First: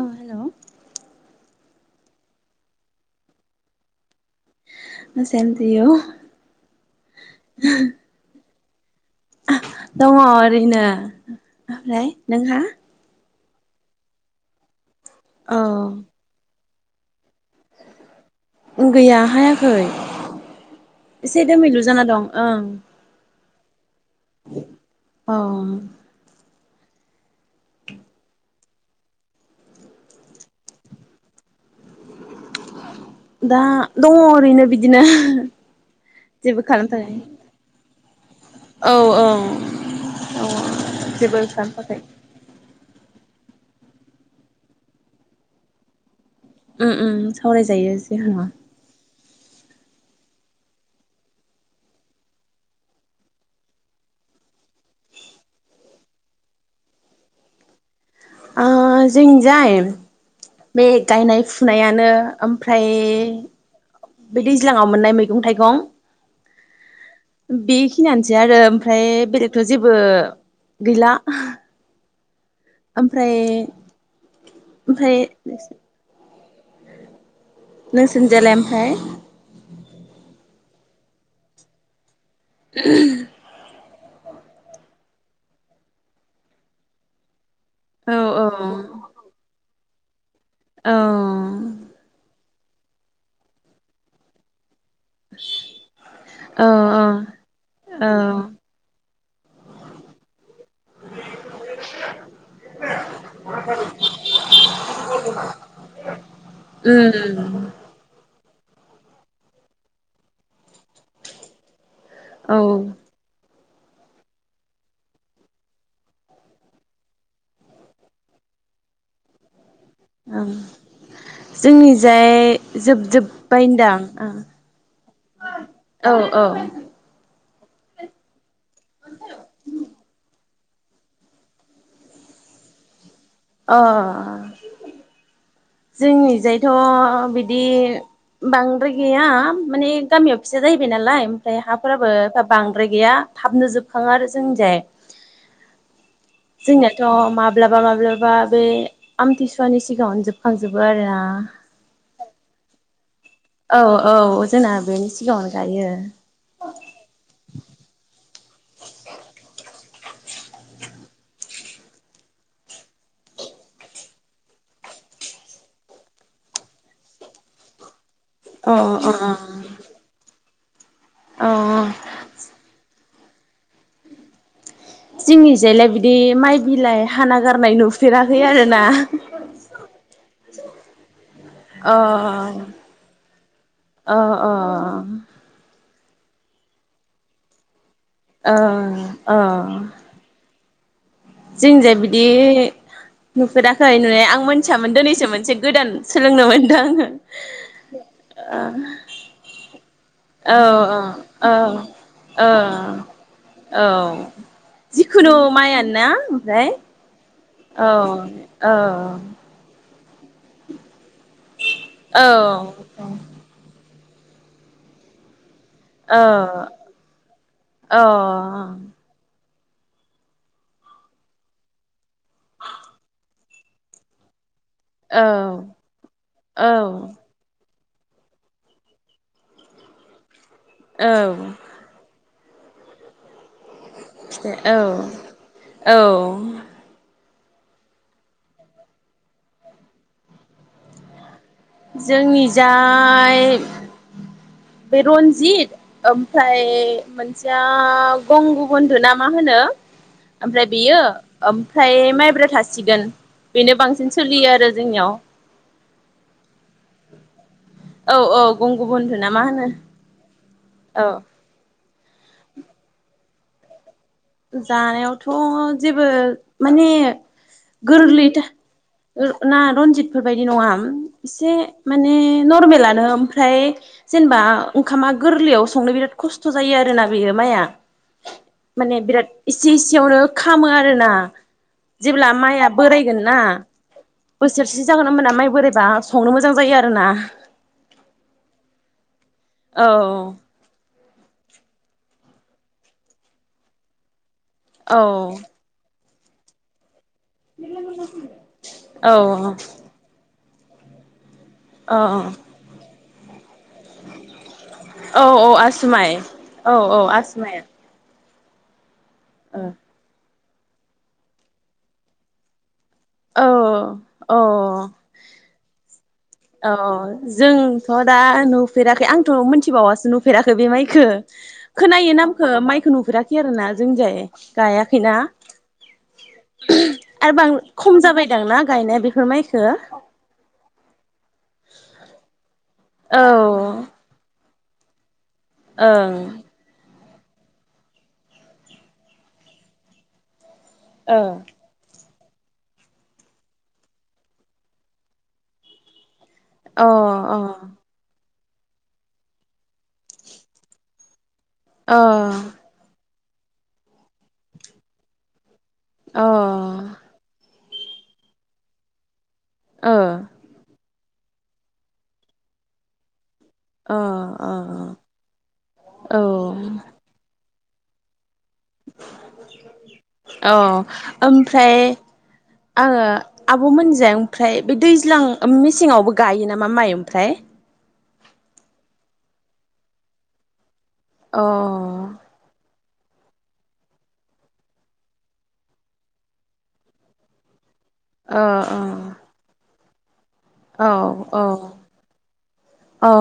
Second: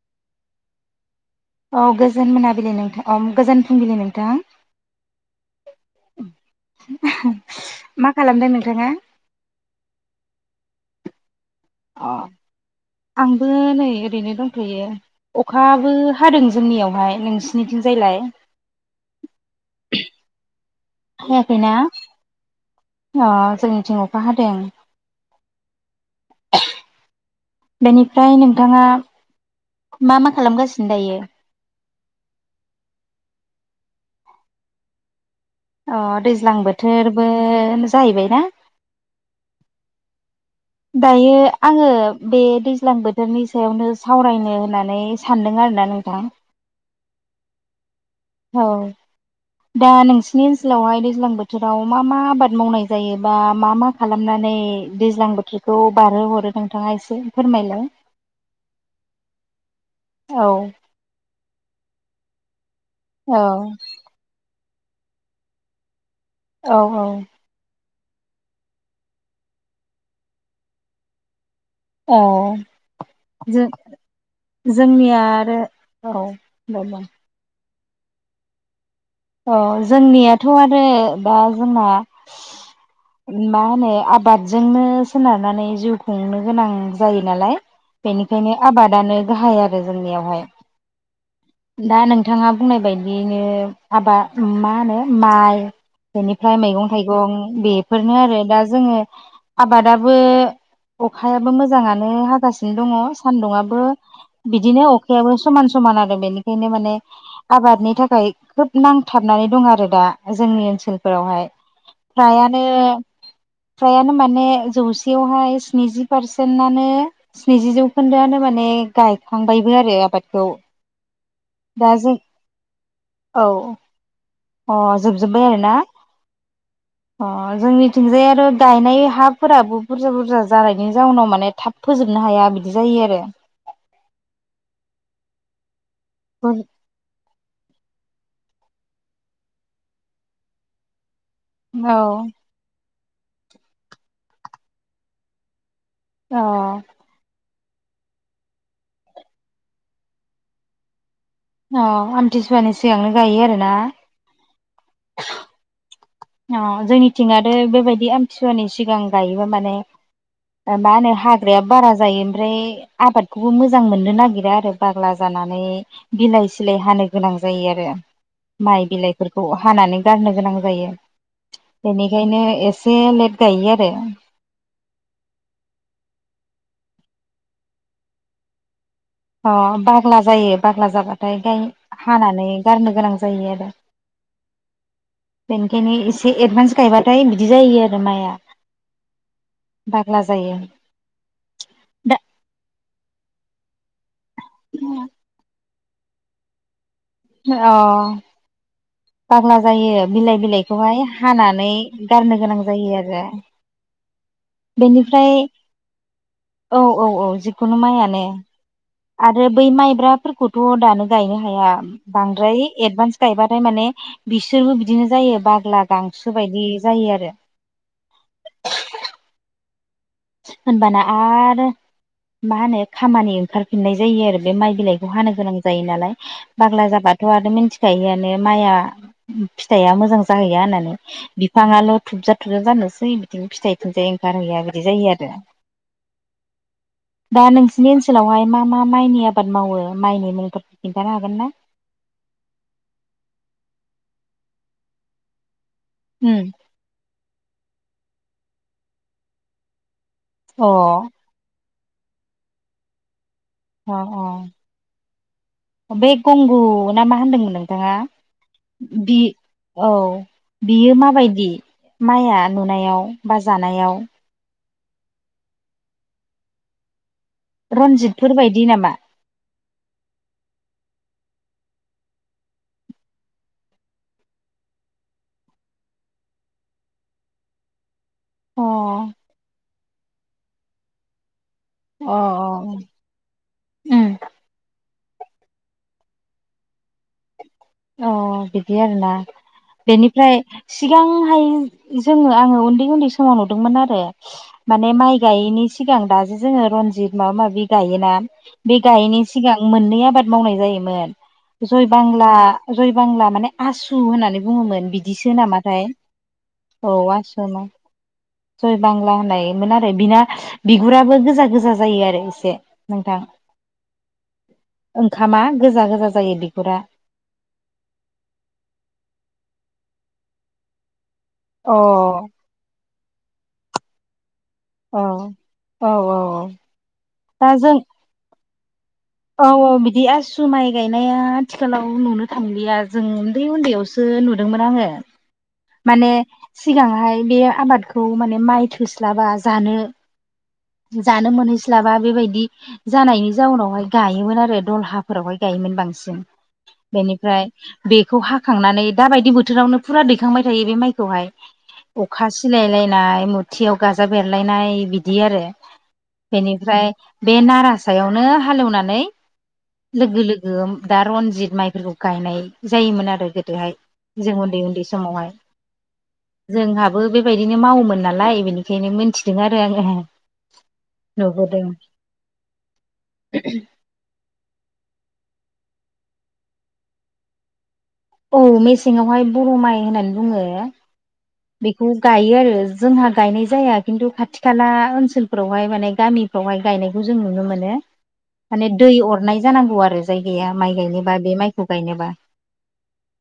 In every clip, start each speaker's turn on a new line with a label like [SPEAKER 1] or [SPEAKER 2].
[SPEAKER 1] औ हेलौ
[SPEAKER 2] औ गोजोन मोनाबिलि नोंथां गोजोन फुंबिलि नोंथां
[SPEAKER 1] जोंनियाव [unintelligible]
[SPEAKER 2] मा खालामदों नोंथाङा?
[SPEAKER 1] दङ ओरैनो
[SPEAKER 2] अ
[SPEAKER 1] ओमफ्राय नोंहा
[SPEAKER 2] आंबो नै ओरैनो दंथ'यो अखाबो
[SPEAKER 1] औ
[SPEAKER 2] हादों जोंनियावहाय नोंसिनिथिं जायलाय
[SPEAKER 1] गैया हायाखै एसे
[SPEAKER 2] हायाखैना?
[SPEAKER 1] दोमैलु जाना दं ओं
[SPEAKER 2] अ जोंनिथिं अखा हादों
[SPEAKER 1] अ
[SPEAKER 2] बेनिफ्राय नोंथाङा मा मा खालामगासिनो दायो
[SPEAKER 1] दा दङ ओरैनो बिदिनो
[SPEAKER 2] अ दैज्लां
[SPEAKER 1] खालामथाराखै
[SPEAKER 2] बोथोरबो जाहैबाय ना
[SPEAKER 1] औ औ औ
[SPEAKER 2] दायो
[SPEAKER 1] जेबो
[SPEAKER 2] आङो
[SPEAKER 1] खालामथ'वाखै
[SPEAKER 2] बे दैज्लां बोथोरनि सायावनो सावरायनो होननानै सानदों आरोोना नोंथां
[SPEAKER 1] ओम ओम सावरायजायो जेबो नङा
[SPEAKER 2] औ दा नोंसिनि ओनसोलावहाय दैज्लां बोथोराव मा मा आबाद मावनाय जायो बा मा मा खालामनानै दैज्लां बोथोरखौ बारहो हरो नोंथाङा एसे फोरमायलाय
[SPEAKER 1] ओ जोंजाय
[SPEAKER 2] औ
[SPEAKER 1] बे गायनाय फुनायानो ओमफ्राय
[SPEAKER 2] औ
[SPEAKER 1] बे दैज्लाङाव मोननाय मैगं थाइगं
[SPEAKER 2] औ औ
[SPEAKER 1] बेखिनियानोसै आरो ओमफ्राय बेलेगथ' जेबो गैला
[SPEAKER 2] औ
[SPEAKER 1] ओमफ्राय
[SPEAKER 2] जों
[SPEAKER 1] ओमफ्राय
[SPEAKER 2] जोंनिया आरो औ म मा [unintelligible]
[SPEAKER 1] नोंसिनि जायलाय ओमफ्राय
[SPEAKER 2] औ जोंनियाथ' आरो दा जोंना
[SPEAKER 1] [unintelligible]
[SPEAKER 2] मा होनो आबादजोंनो सोनारनानै जिउ खुंनो गोनां जायो नालाय
[SPEAKER 1] औ
[SPEAKER 2] बेनिखायनो आबादानो गाहाय आरो जोंनियावहाय
[SPEAKER 1] अ
[SPEAKER 2] दा नोंथाङा बुंनाय बायदियनो हाबा मा होनो माइ बेनिफ्राय
[SPEAKER 1] औ
[SPEAKER 2] मैगं थाइगं
[SPEAKER 1] औ
[SPEAKER 2] बेफोरनो आरो दा जोङो आबादाबो अखायाबो मोजाङानो हागासिनो दङ सान्दुंआबो बिदिनो अखायाबो समान समान आरो बेनिखायनो माने
[SPEAKER 1] उम
[SPEAKER 2] आबादनि थाखाय खोब नांथाबनानै दं आरो दा जोंनि ओनसोलफोरावहाय
[SPEAKER 1] औ
[SPEAKER 2] फ्रायानो
[SPEAKER 1] ओं
[SPEAKER 2] फ्रायानो माने जौसेयावहाय स्निजि पारसेन्टनो स्निजि जौखोन्दोआनो माने गायखांबायबो आरो आबादखौ
[SPEAKER 1] ओम
[SPEAKER 2] दा
[SPEAKER 1] जोंनि
[SPEAKER 2] जों
[SPEAKER 1] जाय जोब जोब
[SPEAKER 2] औ अ जोबजोब्बाय आरोना
[SPEAKER 1] ओं औ औ
[SPEAKER 2] अ जोंनिथिंजाय आरो गायनाय हाफोराबो बुरजा बुरजा जानायनि जाउनाव माने थाब फोजोबनो हाया बिदि जायो आरो
[SPEAKER 1] अ
[SPEAKER 2] औ
[SPEAKER 1] जोंनिजायथ' बिदि बांद्राय गैया माने गामियाव फिसा जाहैबाय नालाय ओमफ्राय हाफोराबो बांद्राय गैया थाबनो जोबखाङो आरो जोंनिजाय
[SPEAKER 2] अ
[SPEAKER 1] जोंनियाथ' माब्लाबा माब्लाबा बे आमथि सुवानि सिगाङावनो जोब खांजोबो आरोना
[SPEAKER 2] आमथिसुवानि सिगांनो गायो आरो
[SPEAKER 1] औ औ जोंना बेनि सिगाङावनो गायो
[SPEAKER 2] अ जोंनिथिं आरो बेबायदि आमथि सुवानि सिगां गायोबा माने ओ मा होनो हाग्राया बारा जायो ओमफ्राय आबादखौबो मोजां मोननो नागिरा आरो बाग्ला जानानै बिलाइ सिलाय हानो गोनां जायो आरो
[SPEAKER 1] अ
[SPEAKER 2] माइ
[SPEAKER 1] अ
[SPEAKER 2] बिलाइफोरखौ हानानै गारनो गोनां जायो
[SPEAKER 1] अ
[SPEAKER 2] बेनिखायनो एसे लेट गायो आरो
[SPEAKER 1] जोंनिजायलाय बिदि माइ बिलाइ हाना गारनाय नुफेराखै आरोना
[SPEAKER 2] अ बाग्ला जायो बाग्ला जाबाथाय ओमफाय
[SPEAKER 1] अ
[SPEAKER 2] हानानै गारनो गोनां जायो आरो
[SPEAKER 1] अ अ
[SPEAKER 2] बेनिखायनो एसे एडभान्स गायबाथाय बिदि जायो आरो माइआ
[SPEAKER 1] ओ ओ
[SPEAKER 2] बाग्ला जायो
[SPEAKER 1] जोंनिजाय
[SPEAKER 2] दा
[SPEAKER 1] बिदि नुफेराखै नुनाया आं मोनथियामोन दिनैसो मोनसे गोदान सोलोंनो मोनदो आङो
[SPEAKER 2] अ
[SPEAKER 1] ओ
[SPEAKER 2] बाग्ला जायो बिलाइ बिलाइखौहाय
[SPEAKER 1] औ
[SPEAKER 2] हानानै गारनो
[SPEAKER 1] औ
[SPEAKER 2] गोनां जायो आरो
[SPEAKER 1] औ
[SPEAKER 2] बेनिफ्राय
[SPEAKER 1] जिखुनु माइयानोना ओमफ्राय
[SPEAKER 2] औ औ औ जिखुनु
[SPEAKER 1] औ
[SPEAKER 2] माइआनो आरो बै माइब्राफोरखौथ' दानो गायनो हाया
[SPEAKER 1] औ
[SPEAKER 2] बांद्राय एडभान्स गायबाथाय माने बिसोरबो बिदिनो जायो बाग्ला गांसो बायदि जायो आरो
[SPEAKER 1] अ
[SPEAKER 2] होनबाना आरो मा होनो खामानि ओंखारफिननाय जायो आरो बे माइ बिलाइ खौ
[SPEAKER 1] औ
[SPEAKER 2] हानो गोनां जायो नालाय बाग्ला जाबा
[SPEAKER 1] औ
[SPEAKER 2] थ' आरो मिथिखायोआनो माइआ फिथाइआ मोजां जाहैया होननानै बिफाङाल' थुबजा थुबजा जानोसै बिदिनो फिथाइथिंजाय ओंखार हैया
[SPEAKER 1] औ
[SPEAKER 2] बिदि जायो आरो
[SPEAKER 1] औ
[SPEAKER 2] दा नोंसिनि ओनसोलावहाय मा मा माइनि आबाद मावो माइनि मुंफोरखौ खिन्थानो हागोन ना
[SPEAKER 1] जोंनि जाय बे रनजित
[SPEAKER 2] उम
[SPEAKER 1] ओमफ्राय मोनसेया गंगुबन्धु ना मा होनो ओमफ्राय बेयो
[SPEAKER 2] अ
[SPEAKER 1] ओमफ्राय माइब्रा थासिगोन बेनो बांसिन
[SPEAKER 2] अ
[SPEAKER 1] सोलियो आरो जोंनियाव
[SPEAKER 2] बे गंगु ना मा होनदोंमोन नोंथाङा
[SPEAKER 1] औ औ गंगु बन्धु
[SPEAKER 2] बि
[SPEAKER 1] ना मा होनो
[SPEAKER 2] औ बियो
[SPEAKER 1] औ
[SPEAKER 2] माबायदि माइया नुनायाव बा जानायाव
[SPEAKER 1] जानायावथ' जेबो माने गोरलै
[SPEAKER 2] रनजितफोर
[SPEAKER 1] था
[SPEAKER 2] बायदि नामा
[SPEAKER 1] ना रनजितफोर बायदि नङा एसे माने नरमेलानो ओमफ्राय जेनेबा ओंखामा गोरलैयाव संनो बिराद खस्थ' जायो आरोना बेयो माइआ
[SPEAKER 2] अ
[SPEAKER 1] माने बिराद इसे इसेयावनो खामो आरोना
[SPEAKER 2] अ
[SPEAKER 1] जेब्ला माइआ बोराय गोन ना
[SPEAKER 2] उम
[SPEAKER 1] बोसोरसे जागोनना ओमबाना माइ बोराइबा संनो मोजां जायो आरोना
[SPEAKER 2] अ बिदि आरोना
[SPEAKER 1] औ
[SPEAKER 2] बेनिफ्राय सिगांहाय जोङो आङो उन्दै उन्दै समाव नुदोंमोन आरो माने
[SPEAKER 1] औ
[SPEAKER 2] माइ गायिनि सिगां दासो जोङो रनजित माबा माबि गायोना बे
[SPEAKER 1] औ
[SPEAKER 2] गायिनि सिगां मोननै आबाद मावनाय जायोमोन जय
[SPEAKER 1] औ
[SPEAKER 2] बांला जय बांला माने आसु होननानै बुङोमोन
[SPEAKER 1] औ
[SPEAKER 2] बिदिसो
[SPEAKER 1] औ आसु
[SPEAKER 2] नामाथाय
[SPEAKER 1] माइ
[SPEAKER 2] औ आसुवानो जय बांला होननायमोन आरो बिना बिगुराबो गोजा गोजा जायो आरो एसे नोंथां
[SPEAKER 1] अ अ
[SPEAKER 2] ओंखामा गोजा गोजा जायो
[SPEAKER 1] अ
[SPEAKER 2] बिगुरा
[SPEAKER 1] जोंथ' दा नुफेराखै आंथ' मिथिबावासो नुफेराखै बे माइखौो
[SPEAKER 2] अ औ
[SPEAKER 1] खोनायो नामखौ माइखौ नुफेराखै आरो ना जोंनिजाय
[SPEAKER 2] औ
[SPEAKER 1] गायाखैना
[SPEAKER 2] औ औ
[SPEAKER 1] आरो बां
[SPEAKER 2] दा जों
[SPEAKER 1] खम जाबायदां ना गायनाया बेखौ
[SPEAKER 2] औ औ बिदि आसु माइ गायनाया आथिखालाव नुनो थांलिया जों उनदै
[SPEAKER 1] औ
[SPEAKER 2] उनदैयावसो नुदोंमोन आङो माने
[SPEAKER 1] ओं
[SPEAKER 2] सिगांहाय बे आबादखौ माने माइ थोस्लाबा जानो जानो
[SPEAKER 1] ओ
[SPEAKER 2] मोनहैस्लाबा बेबायदि जानायनि जाउनावहाय गायोमोन आरो दलहाफोरावहाय गायोमोन बांसिन
[SPEAKER 1] अ
[SPEAKER 2] बेनिफ्राय बेखौ हाखांनानै दाबायदि बोथोरावनो फुरा दैखांबाय थायो बे माइखौहाय
[SPEAKER 1] अ
[SPEAKER 2] अखा सिलायलायनाय मुथियाव गाजा बेरलायनाय बिदि आरो
[SPEAKER 1] अ
[SPEAKER 2] बेनिफ्राय बे नारा सायावनो हालेवनानै
[SPEAKER 1] ओ अ
[SPEAKER 2] लोगो लोगो दा रनजित माइफोरखौ गायनाय जायोमोन आरो गोदोहाय
[SPEAKER 1] अ
[SPEAKER 2] जों उनदै उनदै समावहाय
[SPEAKER 1] औ
[SPEAKER 2] जोंहाबो बेबायदिनो मावोमोन नालाय बेनि बेखायनो मोनथिदों आरो आङो
[SPEAKER 1] अ
[SPEAKER 2] नुबोदों
[SPEAKER 1] ओमफ्राय आङो आब'मोनजों ओमफ्राय बे दैज्लां मेसेङावबो गायो नामा माइ ओमफ्राय
[SPEAKER 2] औ मेसेंयावहाय बर' माइ होननानै बुङो
[SPEAKER 1] अ
[SPEAKER 2] बेखौ गायो आरो जोंहा गायनाय जाया खिन्थु खाथि खाला ओनसोलफ्रावहाय माने गामिफ्रावहाय गायनायखौ जों नुनो मोनो
[SPEAKER 1] अ
[SPEAKER 2] माने दै
[SPEAKER 1] अ
[SPEAKER 2] अरनाय जानांगौ आरो जायगाया माइ
[SPEAKER 1] औ
[SPEAKER 2] गायनोबा बे माइखौ गायनोबा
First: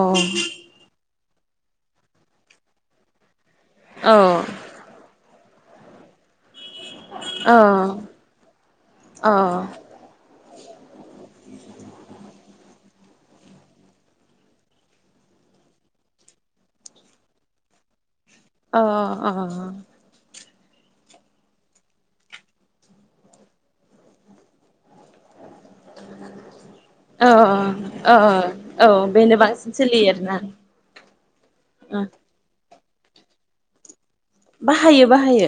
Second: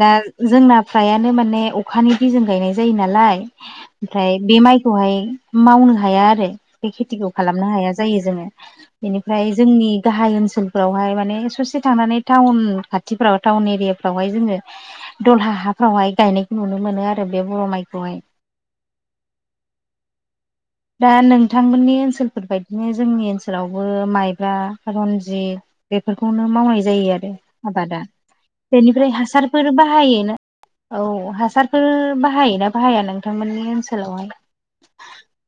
[SPEAKER 2] दा जोंना फ्रायानो माने अखानि दैजों गायनाय जायो नालाय ओमफ्राय बे माइखौहाय मावनो हाया आरो बे खेथिखौ खालामनो हाया
[SPEAKER 1] औ
[SPEAKER 2] जायो जोङो बेनिफ्राय जोंनि गाहाय ओनसोल फोरावहाय माने ससे थांनानै टाउन खाथिफ्राव टाउन एरियाफ्रावहाय जोङो दलहा हाफ्रावहाय गायनायखौ नुनो मोनो आरो बे बर' माइखौहाय
[SPEAKER 1] अ अ अ
[SPEAKER 2] दा नोंथांमोननि ओनसोलफोरबायदिनो जोंनि ओनसोलावबो माइब्रा खारन जिथ बेफोरखौनो मावनाय जायो आरो आबादा
[SPEAKER 1] औ औ
[SPEAKER 2] बेनिफ्राय
[SPEAKER 1] बेनो
[SPEAKER 2] हासारफोर
[SPEAKER 1] बांसिन सोलियो आरोना
[SPEAKER 2] बाहायोना औ हासारफोर
[SPEAKER 1] ओ
[SPEAKER 2] बाहायोना बाहाया नोंथांमोननि ओनसोलावहाय
[SPEAKER 1] बाहायो बाहायो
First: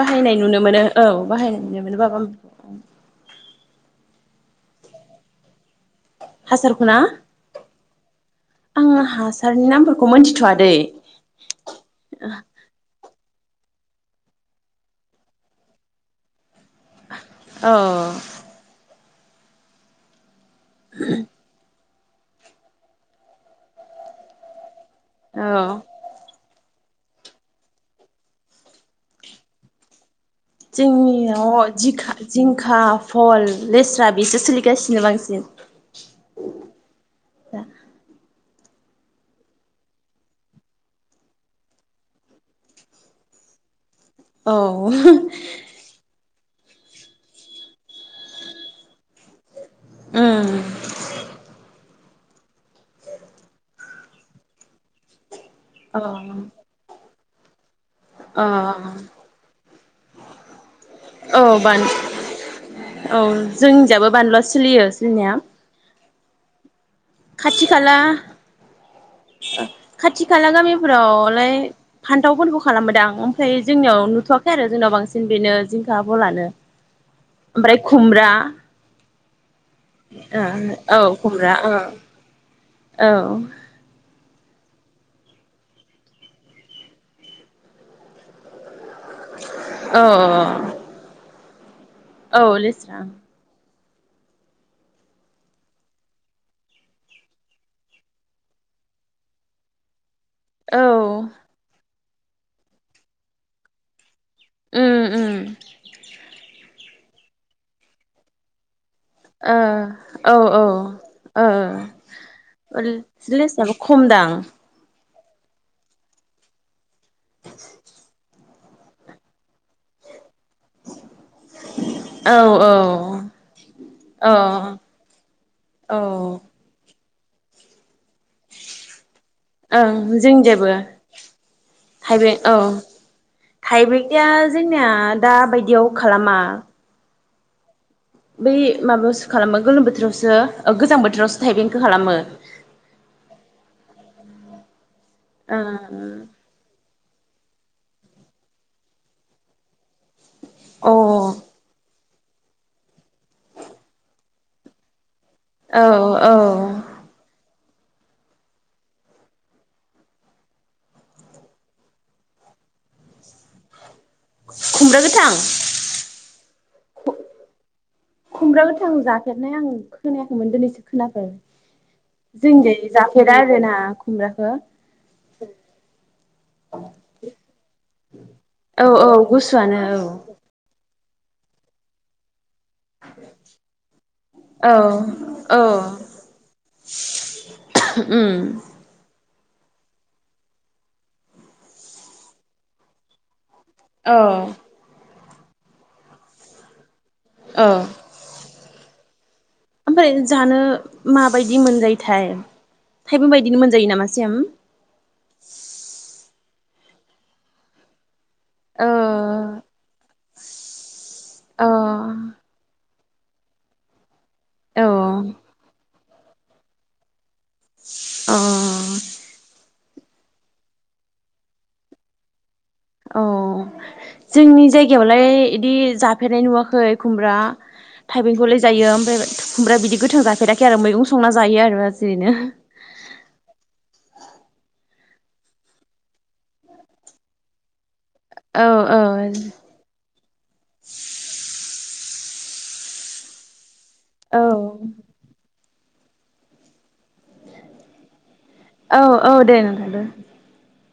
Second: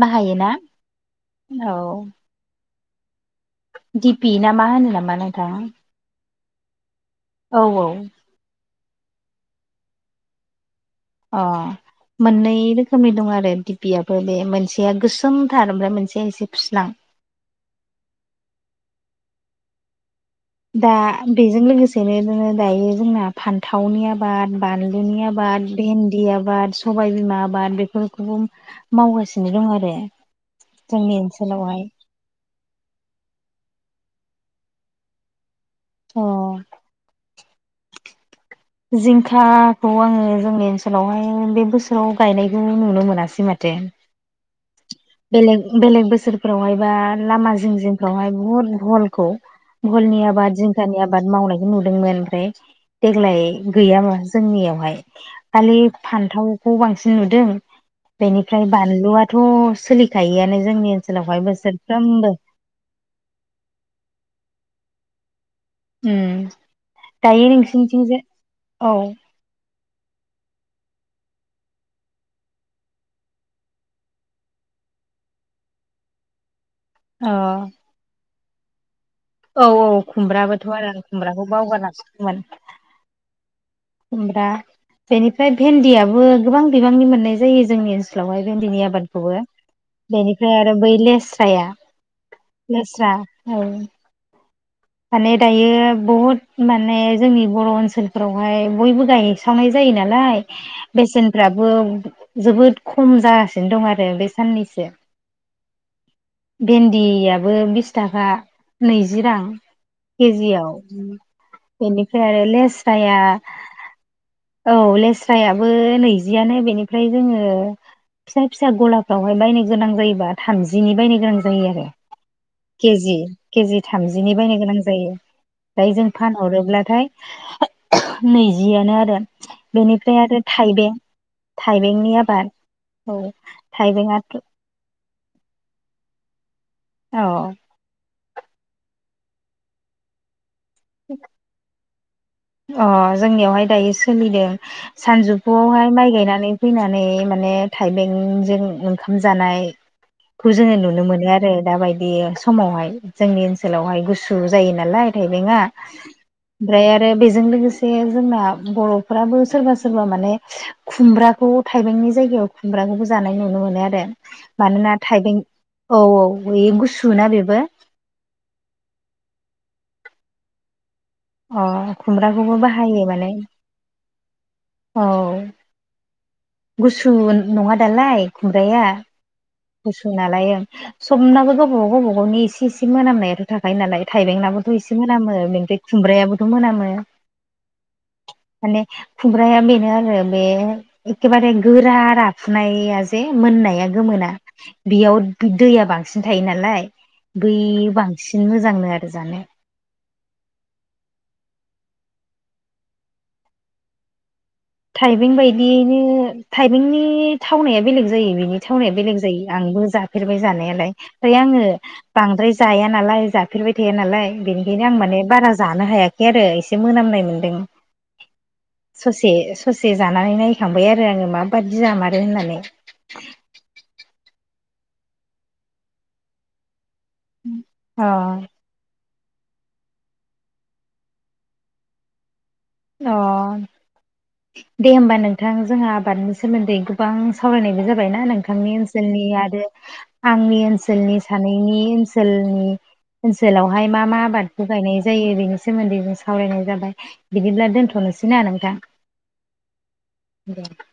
[SPEAKER 1] बाहायनाय
[SPEAKER 2] बाहायोना
[SPEAKER 1] नुनो मोनो औ बाहायनाय नुनो
[SPEAKER 2] औ
[SPEAKER 1] मोनो बाबा
[SPEAKER 2] दिपि ना मा होनो नामा नोंथां
[SPEAKER 1] हासारखौ ना
[SPEAKER 2] औ औ
[SPEAKER 1] आं हासारनि नामफोरखौ मोनथिथ'वादै
[SPEAKER 2] अ मोननै रोखोमनि दं आरो दिपायाबो बे मोनसेया गोसोमथार ओमफ्राय मोनसेया एसे फुस्लां
[SPEAKER 1] ओ
[SPEAKER 2] दा बेजों लोगोसेनो जोङो दायो जोंना फानथावनि आ बाद बानलुनि आबाद
[SPEAKER 1] औ
[SPEAKER 2] बेनदि आबाद सबाय बिमा आबाद बेफोरखौबो मावगासिनो दं आरो। जोंनि
[SPEAKER 1] जोंनियाव
[SPEAKER 2] ओनसोलावहाय
[SPEAKER 1] जि जिंखा फल लेस्रा बेसो सोलिगासिनो बांसिन।
[SPEAKER 2] अ जिंखाखौ आङो जोंनि ओनसोलावहाय बे बोसोराव गायनायखौ नुनो मोनासै माथो। बेलेग
[SPEAKER 1] औ।
[SPEAKER 2] बेलेग बोसोरफ्रावहाय बा लामा जिं जिंफ्रावहाय बुहुद भहलखौ बहलनि
[SPEAKER 1] उम
[SPEAKER 2] आबाद जिंखानि आबाद मावनायखौ नुदोंमोन ओमफ्राय देग्लाय गैया माथो जोंनियावहाय खालि
[SPEAKER 1] औ
[SPEAKER 2] फान्थावखौ बांसिन नुदों
[SPEAKER 1] औ
[SPEAKER 2] बेनिफ्राय बानलुयाथ' सोलिखायोयानो जोंनि
[SPEAKER 1] औ
[SPEAKER 2] ओनसोलावहाय
[SPEAKER 1] बान
[SPEAKER 2] बोसोरफ्रोमबो।
[SPEAKER 1] औ जोंनियाबो बानलु सोलियो सोलिनाया।
[SPEAKER 2] उम दायो
[SPEAKER 1] खाथि खाला
[SPEAKER 2] नोंसिनिथिंजाय औ
[SPEAKER 1] खाथि खाला गामिफ्रावलाय फान्थावफोरखौ खालामोदां ओमफ्राय जोंनियाव नुथ'वाखै आरो जोंनाव बांसिन बेनो जिंखा बलानो
[SPEAKER 2] [inaudible]
[SPEAKER 1] ओमफ्राय खुमब्रा।
[SPEAKER 2] औ औ खुमब्राबोथ' आरो
[SPEAKER 1] ओ
[SPEAKER 2] आं
[SPEAKER 1] औ
[SPEAKER 2] खुमब्राखौ
[SPEAKER 1] खुमब्रा ओ
[SPEAKER 2] बावगारनासो दंमोन।
[SPEAKER 1] औ
[SPEAKER 2] खुमब्रा बेनिफ्राय भेन्दियाबो गोबां बिबांनि मोननाय जायो जोंनि ओनसोलावहाय भेन्दिनि आबाद। खौबो बेनिफ्राय आरो
[SPEAKER 1] औ
[SPEAKER 2] बै लेस्राया लेस्रा औ माने दायो बहुद माने जोंनि बर' ओनसोलफोरावहाय बयबो गायहैस्रावनाय जायो नालाय।
[SPEAKER 1] औ
[SPEAKER 2] बेसेनफ्राबो जोबोद खम जागासिनो दं आरो बे साननैसो
[SPEAKER 1] उम उम
[SPEAKER 2] भेन्दियाबो बिस थाखा। नैजि रां।
[SPEAKER 1] ओ औ
[SPEAKER 2] केजियाव
[SPEAKER 1] ओ
[SPEAKER 2] बेनिफ्राय आरो लेस्राया
[SPEAKER 1] लेस्राबो खमदां
[SPEAKER 2] औ लेस्रायाबो नैजियानो बेनिफ्राय जोङो फिसा फिसा गला बावहाय नायनो गोनां जायोबा थामजिनि बायनो गोनां जायो आरो
[SPEAKER 1] औ औ
[SPEAKER 2] केजि केजि
[SPEAKER 1] औ
[SPEAKER 2] थामजिनि बायनो गोनां जायो आमफाय जों फानहरोब्लाथाय नैजियानो आरो
[SPEAKER 1] ओं
[SPEAKER 2] बेनिफ्राय आरो
[SPEAKER 1] जोंनिजायबो
[SPEAKER 2] थाइबें थाइबेंनि
[SPEAKER 1] थाइबें
[SPEAKER 2] आबाद
[SPEAKER 1] औ
[SPEAKER 2] औ
[SPEAKER 1] थाइब्रेकआ
[SPEAKER 2] थाइबेंआथ'
[SPEAKER 1] जोंनिया दा बायदियाव खालामा।
[SPEAKER 2] फ्राव
[SPEAKER 1] बै माबायावसो खालामो गोलोम बोथोरावसो गोजां बोथोरावसो थाइबेंखौ खालामो।
[SPEAKER 2] अ जोंनियावहाय दायो सोलिदों सानजौफुआवहाय माइ गायनानै फैनानै माने थाइबेंजों ओंखाम जानाय खौ जोङो
[SPEAKER 1] ओ
[SPEAKER 2] नुनो मोनो आरो दाबाय दि समावहाय जोंनि ओनसोलावहाय गुसु जायो नालाय थाइबेंया।
[SPEAKER 1] अ औ औ
[SPEAKER 2] ओमफ्राय आरो बेजों लोगोसे जोंना बर'फ्राबो सोरबा सोरबा माने खुमब्राखौ थाइबेंनि जायगायाव खुमब्राखौबो जानाय नुनो मोनो आरो। मानोना
[SPEAKER 1] खुमब्रा गोथां
[SPEAKER 2] थाइबें औ औ बै गुसुना बेबो।
[SPEAKER 1] खुमब्रा गोथां जाफेरनाय आं खोनायाखैमोन दिनैसो खोनाखो
[SPEAKER 2] अ खुमब्राखौबो
[SPEAKER 1] जोंनिजों
[SPEAKER 2] बाहायो माने
[SPEAKER 1] जाफेरा आरो ना खुमब्राखौ।
[SPEAKER 2] औ गुसु नङा दालाय खुमब्राया
[SPEAKER 1] औ औ गुसुयानो।
[SPEAKER 2] गुसु नालाय ओ समनाबो गावबागाव गावबा गावनि एसे एसे एसे मोनामनायाथ' थाखायो नालाय थाइबेंनाबोथ' एसे मोनामो
[SPEAKER 1] औ औ
[SPEAKER 2] बेनिफ्राय खुमब्रायाबोथ' मोनामो।
[SPEAKER 1] उम
[SPEAKER 2] माने खुमब्राया बेनो आरो बे एखेबारे गोरा राफुनाया जे मोननाया
[SPEAKER 1] औ
[SPEAKER 2] गोमोना बेयाव दैया बांसिन थायो नालाय बै
[SPEAKER 1] औ
[SPEAKER 2] बांसिन मोजांनो आरो जानो
[SPEAKER 1] ओमफ्राय जानो माबायदि मोनजायोथाय थाइबें बायदिनो मोनजायो नामा सेम
[SPEAKER 2] थाइबें बायदियैनो थाइबेंनि थावनाया बेलेग जायो बेनि बेलेग
[SPEAKER 1] ओ
[SPEAKER 2] जायो आंबो जाफेरबाय जानायालाय ओमफ्राय आङो
[SPEAKER 1] अ
[SPEAKER 2] बांद्राय जाया नालाय जाफेरबाय थाया नालाय बेनिखायनो आं माने
[SPEAKER 1] औ
[SPEAKER 2] बारा जानो हायाखै आरो एसे मोनामनाय मोन दों
[SPEAKER 1] अ
[SPEAKER 2] ससे ससे जानानै नायैखांबाय आरो आङो माबादि जामारो होननानै
[SPEAKER 1] अ जोंनि जायगायावलाय इदि जाफेरनाय नुवाखै खुमब्रा
[SPEAKER 2] अ
[SPEAKER 1] थाइबेंखौलाय जायो ओमफ्राय खुमरा बिदि गोथां जाफेराखै आरो मैगं संना जायो आरो जियैनो
[SPEAKER 2] अ दे होमबा नोंथां जोंहा आबादनि सोमोन्दै गोबां सावरायनायबो जाबायना नोंथां
[SPEAKER 1] औ
[SPEAKER 2] नोंथांनि ओनसोलनि आरो आंनि ओनसोलनि सानैनि ओनसोलनि ओनसोलावहाय मा मा
[SPEAKER 1] औ
[SPEAKER 2] आबादबो गायनाय जायो बेनि सोमोन्दै जों सावरायनाय जाबाय बिदिब्ला दोनथ'नोसै ना नोंथां
[SPEAKER 1] औ औ दे नोंथां दो
[SPEAKER 2] [inaudible]